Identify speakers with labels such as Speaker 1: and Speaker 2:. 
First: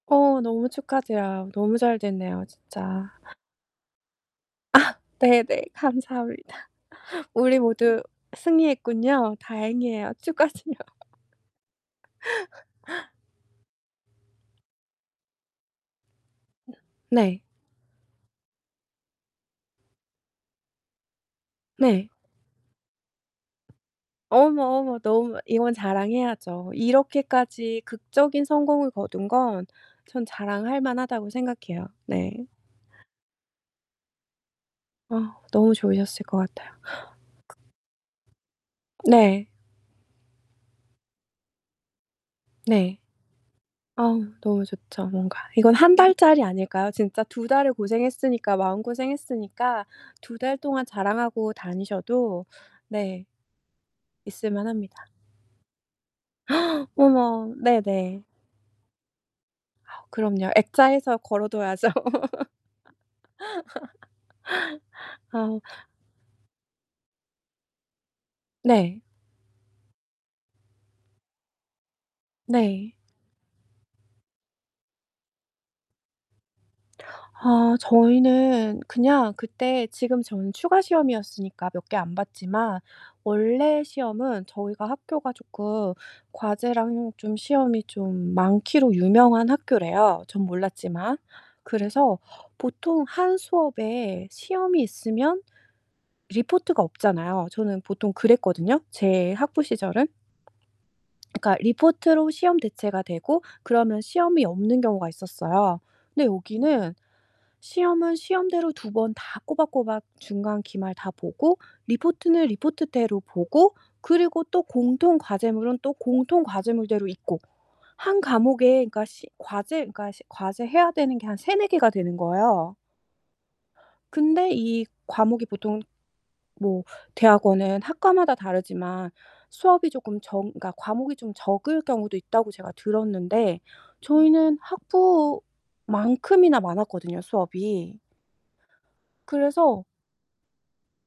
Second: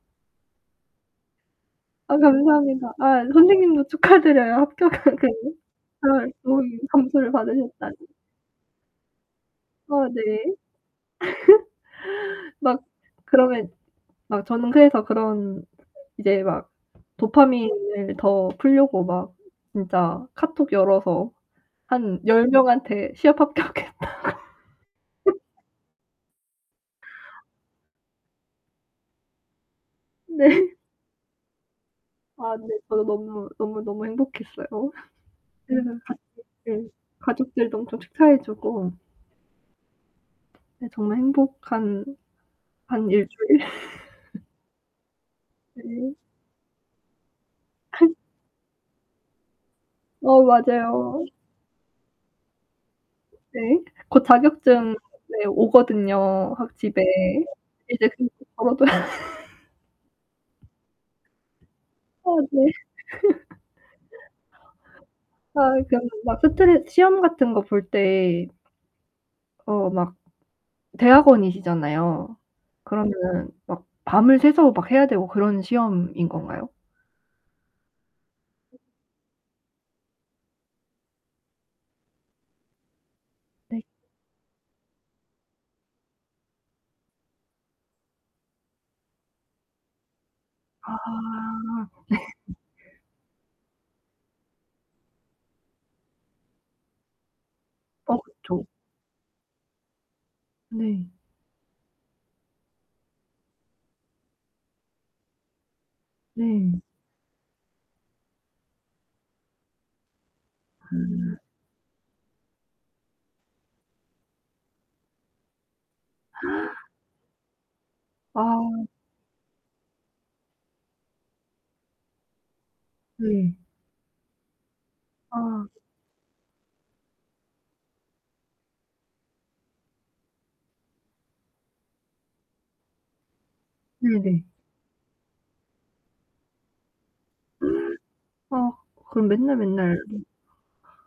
Speaker 1: 어 너무 축하드려요. 너무 잘
Speaker 2: 아,
Speaker 1: 됐네요
Speaker 2: 감사합니다.
Speaker 1: 진짜.
Speaker 2: 아, 선생님도 축하드려요.
Speaker 1: 아
Speaker 2: 합격을
Speaker 1: 네네.
Speaker 2: [unintelligible] 잘
Speaker 1: 감사합니다.
Speaker 2: 좋은 점수를
Speaker 1: 우리
Speaker 2: 받으셨다니.
Speaker 1: 모두 승리했군요.
Speaker 2: 아
Speaker 1: 다행이에요.
Speaker 2: 네.
Speaker 1: 축하드려요.
Speaker 2: 막 그러면 막 저는 그래서 그런 이제 막
Speaker 1: 음 네.
Speaker 2: 도파민을 더 풀려고 막 진짜 카톡 열어서
Speaker 1: 네.
Speaker 2: 한 10 명한테 시합 합격했다고
Speaker 1: 어머, 어머 너무 이건 자랑해야죠. 이렇게까지 극적인 성공을 거둔 건 전
Speaker 2: 네.
Speaker 1: 자랑할만하다고 생각해요. 네.
Speaker 2: 아 네 저도 너무, 너무, 너무 행복했어요.
Speaker 1: 아, 너무
Speaker 2: 그래서
Speaker 1: 좋으셨을 것 같아요. 극
Speaker 2: 가족들 가족들도 엄청 축하해주고
Speaker 1: 네.
Speaker 2: 근데 정말 행복한
Speaker 1: 네.
Speaker 2: 한 1 주일?
Speaker 1: 아 너무 좋죠. 뭔가. 이건 1
Speaker 2: 네.
Speaker 1: 달짜리 아닐까요? 진짜 2 달을 고생했으니까 마음 고생했으니까 2
Speaker 2: 어,
Speaker 1: 달동안
Speaker 2: 맞아요.
Speaker 1: 자랑하고 다니셔도 네.
Speaker 2: 네. 곧 자격증
Speaker 1: 있을만합니다.
Speaker 2: 네 오거든요 학 집에.
Speaker 1: 어머,
Speaker 2: 이제
Speaker 1: 네네.
Speaker 2: [unintelligible] 걸어둬야
Speaker 1: 그럼요. 액자해서 걸어둬야죠.
Speaker 2: 아 네.
Speaker 1: 아.
Speaker 2: 아 그 막 스트레 시험 같은 거 볼 때
Speaker 1: 네.
Speaker 2: 어 막 대학원이시잖아요.
Speaker 1: 네.
Speaker 2: 그러면은 막 밤을 새서 막 해야 되고 그런 시험인 건가요?
Speaker 1: 아 저희는 그냥 그때 지금 저는 추가 시험이었으니까 몇 개 안 봤지만
Speaker 2: 네.
Speaker 1: 원래 시험은 저희가 학교가 쪼끔 과제랑 좀 시험이 좀 많기로 유명한 학교래요 전
Speaker 2: 아
Speaker 1: 몰랐지만. 그래서
Speaker 2: 네.
Speaker 1: 보통 1 수업에 시험이 있으면 리포트가 없잖아요. 저는
Speaker 2: 어
Speaker 1: 보통
Speaker 2: 저
Speaker 1: 그랬거든요 제 학부 시절은.
Speaker 2: 네.
Speaker 1: 그러니까 리포트로 시험 대체가 되고 그러면 시험이 없는 경우가 있었어요. 근데
Speaker 2: 네.
Speaker 1: 여기는 시험은 시험대로 2 번 다 꼬박꼬박 중간 기말 다
Speaker 2: 음.
Speaker 1: 보고 리포트는 리포트대로 보고 그리고 또 공통 과제물은 또 공통 과제물대로 있고. 1 과목에
Speaker 2: 아.
Speaker 1: 그러니까 시 과제 그러니까 시 과제 해야 되는 게 한 3-4 개가 되는 거예요.
Speaker 2: 네.
Speaker 1: 근데 이 과목이
Speaker 2: 아.
Speaker 1: 보통 뭐 대학원은 학과마다 다르지만 수업이 쪼끔 적 그러니까 과목이 좀 적을 경우도 있다고 제가 들었는데
Speaker 2: 네네.
Speaker 1: 저희는 학부만큼이나 많았거든요 수업이.
Speaker 2: 아 그럼 맨날
Speaker 1: 그래서
Speaker 2: 맨날